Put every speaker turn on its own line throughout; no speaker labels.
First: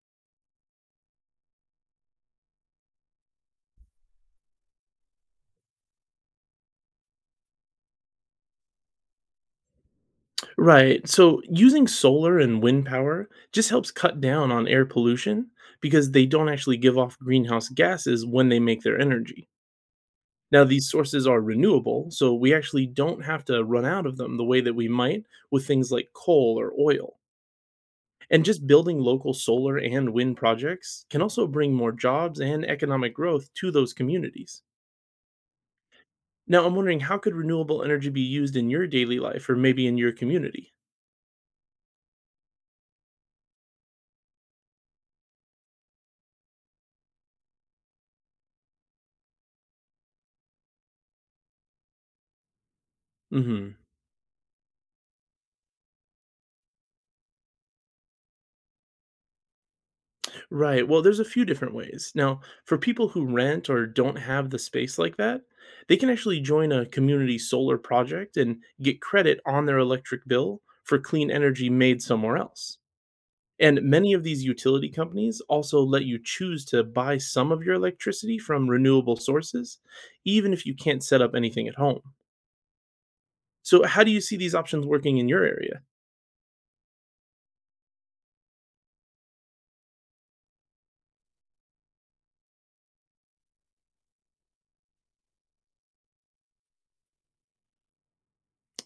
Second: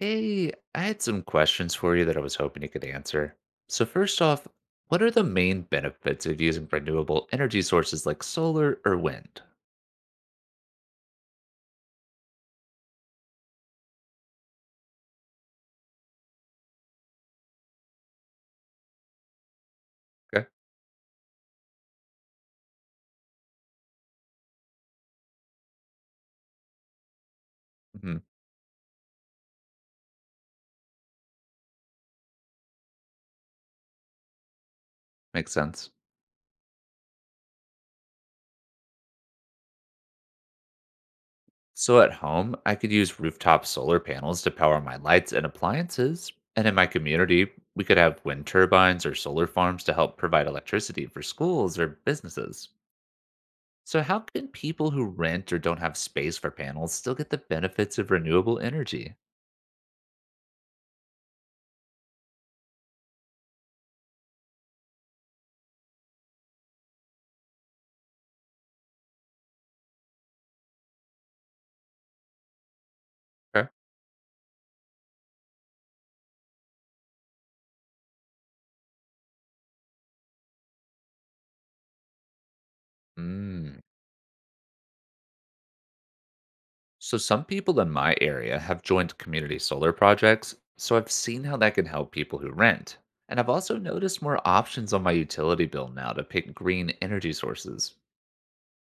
Hey, I had some questions for you that I was hoping you could answer. So, first off, what are the main benefits of using renewable energy sources like solar or wind?
Right. So using solar and wind power just helps cut down on air pollution because they don't actually give off greenhouse gases when they make their energy.
Okay.
Now, these sources are renewable, so we actually don't have to run out of them the way that we might with things like coal or oil.
Hmm.
And just building local solar and wind projects can also bring more jobs and economic growth to those communities.
Makes sense.
Now, I'm wondering, how could renewable energy be used in your daily life or maybe in your community?
So, at home, I could use rooftop solar panels to power my lights and appliances. And in my community, we could have wind turbines or solar farms to help provide electricity for schools or businesses.
Mhm.
So, how can people who rent or don't have space for panels still get the benefits of renewable energy?
Right. Well, there's a few different ways. Now, for people who rent or don't have the space like that, they can actually join a community solar project and get credit on their electric bill for clean energy made somewhere else.
Okay.
And many of these utility companies also let you choose to buy some of your electricity from renewable sources, even if you can't set up anything at home.
Mm.
So how do you see these options working in your area?
So, some people in my area have joined community solar projects, so I've seen how that can help people who rent. And I've also noticed more options on my utility bill now to pick green energy sources.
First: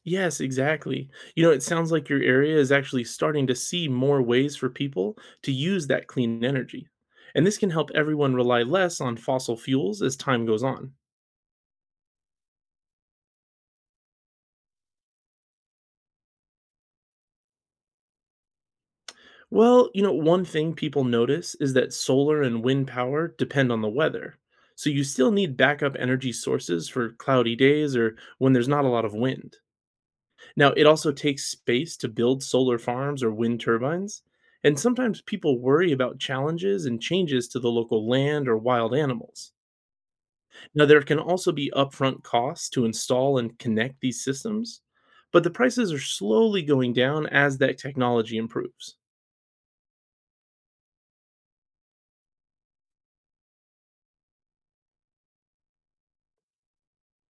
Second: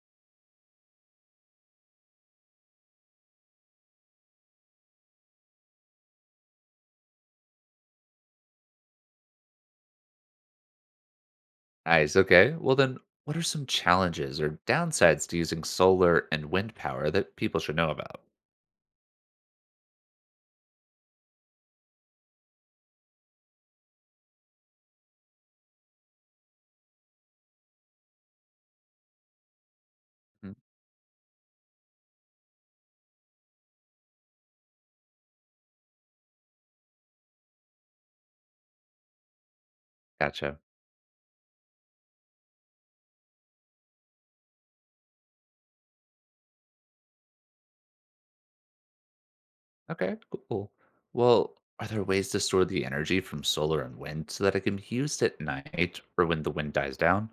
Yes, exactly. You know, it sounds like your area is actually starting to see more ways for people to use that clean energy. And this can help everyone rely less on fossil fuels as time goes on.
Nice, okay. Well, then, what are some challenges or downsides to using solar and wind power that people should know about?
Well, you know, one thing people notice is that solar and wind power depend on the weather. So you still need backup energy sources for cloudy days or when there's not a lot of wind.
Mm.
Now, it also takes space to build solar farms or wind turbines, and sometimes people worry about challenges and changes to the local land or wild animals.
Gotcha.
Now, there can also be upfront costs to install and connect these systems, but the prices are slowly going down as that technology improves.
Okay, cool. Well, are there ways to store the energy from solar and wind so that it can be used at night or when the wind dies down?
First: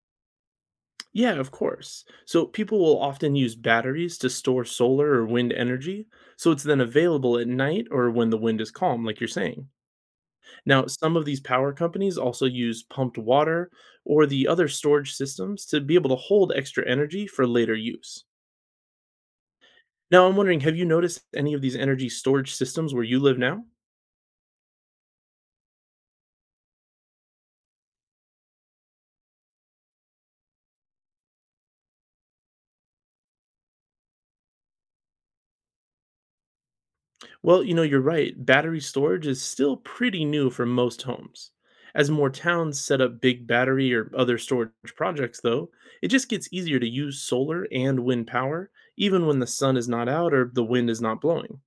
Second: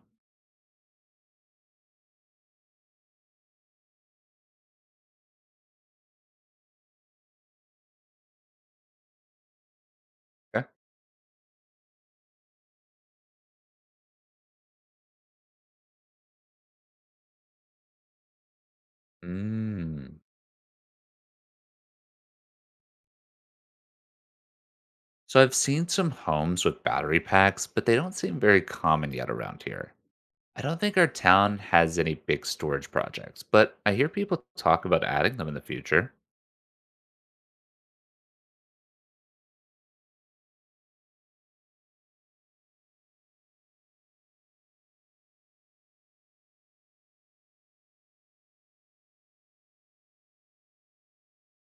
Yeah, of course. So people will often use batteries to store solar or wind energy, so it's then available at night or when the wind is calm, like you're saying.
Okay.
Now, some of these power companies also use pumped water or the other storage systems to be able to hold extra energy for later use.
Mm.
Now, I'm wondering, have you noticed any of these energy storage systems where you live now?
So I've seen some homes with battery packs, but they don't seem very common yet around here. I don't think our town has any big storage projects, but I hear people talk about adding them in the future.
Well, you know, you're right. Battery storage is still pretty new for most homes. As more towns set up big battery or other storage projects, though, it just gets easier to use solar and wind power, even when the sun is not out or the wind is not blowing.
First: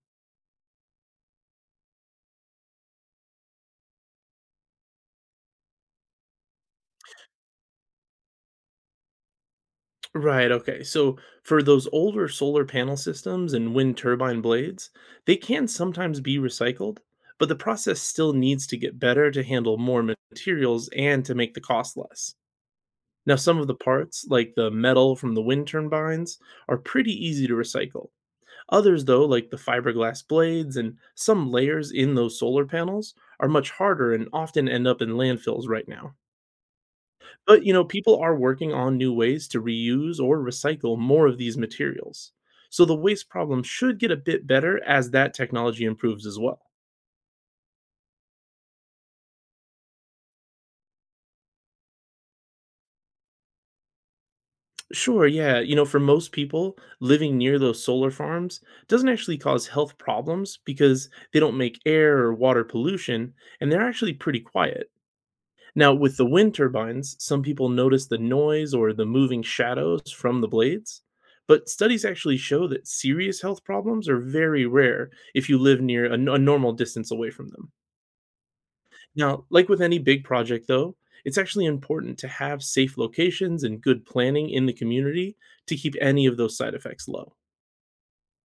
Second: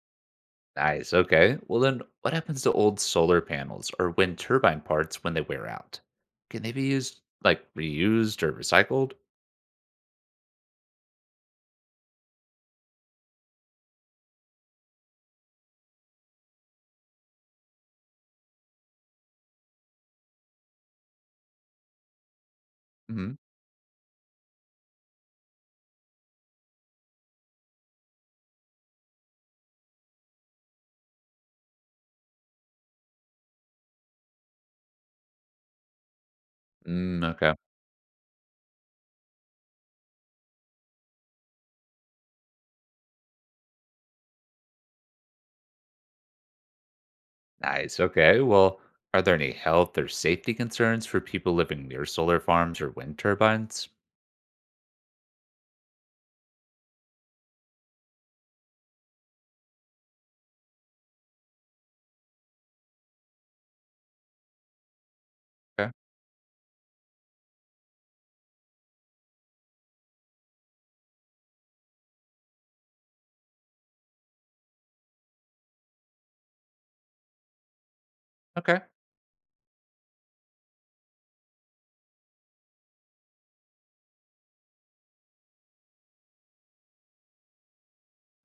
Nice. Okay. Well, then what happens to old solar panels or wind turbine parts when they wear out? Can they be used, like reused or recycled?
Right, okay. So for those older solar panel systems and wind turbine blades, they can sometimes be recycled, but the process still needs to get better to handle more materials and to make the cost less.
Hmm.
Now, some of the parts, like the metal from the wind turbines, are pretty easy to recycle. Others, though, like the fiberglass blades and some layers in those solar panels, are much harder and often end up in landfills right now.
Mm, okay.
But, you know, people are working on new ways to reuse or recycle more of these materials. So the waste problem should get a bit better as that technology improves as well.
Nice. Okay. Well, are there any health or safety concerns for people living near solar farms or wind turbines?
Sure, yeah. You know, for most people, living near those solar farms doesn't actually cause health problems because they don't make air or water pollution, and they're actually pretty quiet.
Okay.
Now, with the wind turbines, some people notice the noise or the moving shadows from the blades, but studies actually show that serious health problems are very rare if you live near a normal distance away from them.
Okay.
Now, like with any big project, though, it's actually important to have safe locations and good planning in the community to keep any of those side effects low.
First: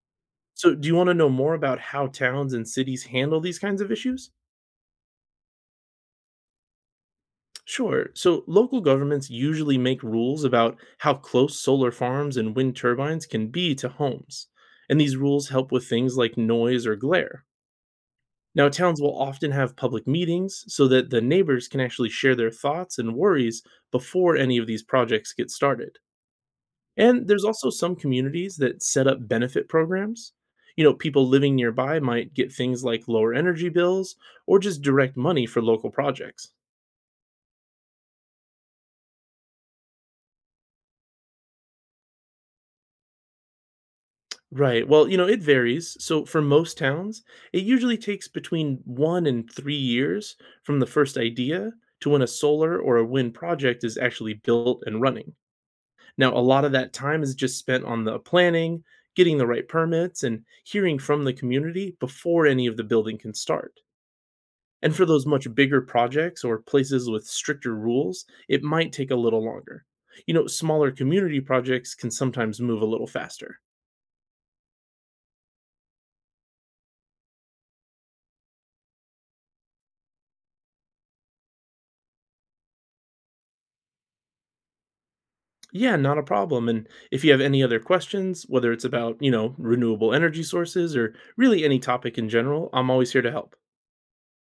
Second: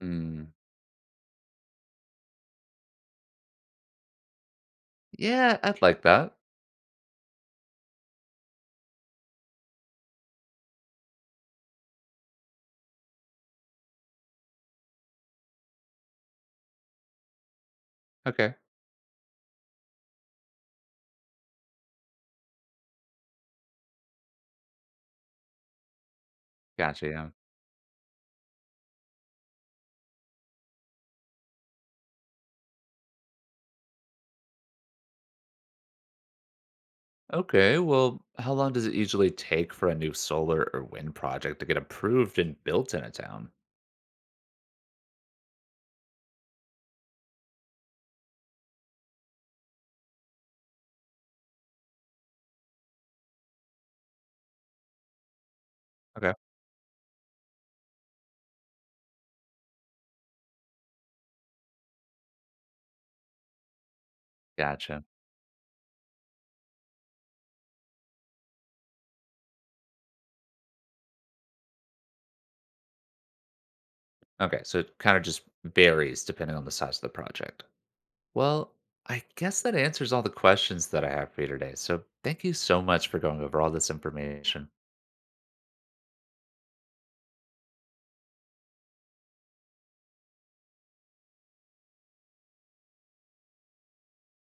Mm.
So, do you want to know more about how towns and cities handle these kinds of issues?
Yeah, I'd like that.
Sure. So local governments usually make rules about how close solar farms and wind turbines can be to homes. And these rules help with things like noise or glare.
Okay.
Now, towns will often have public meetings so that the neighbors can actually share their thoughts and worries before any of these projects get started.
Gotcha,
And
yeah.
there's also some communities that set up benefit programs. You know, people living nearby might get things like lower energy bills or just direct money for local projects.
Okay, well, how long does it usually take for a new solar or wind project to get approved and built in a town?
Right. Well, you know, it varies. So for most towns, it usually takes between 1 to 3 years from the first idea to when a solar or a wind project is actually built and running.
Okay.
Now, a lot of that time is just spent on the planning, getting the right permits, and hearing from the community before any of the building can start. And
Gotcha.
for those much bigger projects or places with stricter rules, it might take a little longer. You know, smaller community projects can sometimes move a little faster.
Okay, so it kind of just varies depending on the size of the project. Well, I guess that answers all the questions that I have for you today. So thank you so much for going over all this information.
Yeah, not a problem. And if you have any other questions, whether it's about, you know, renewable energy sources or really any topic in general, I'm always here to help.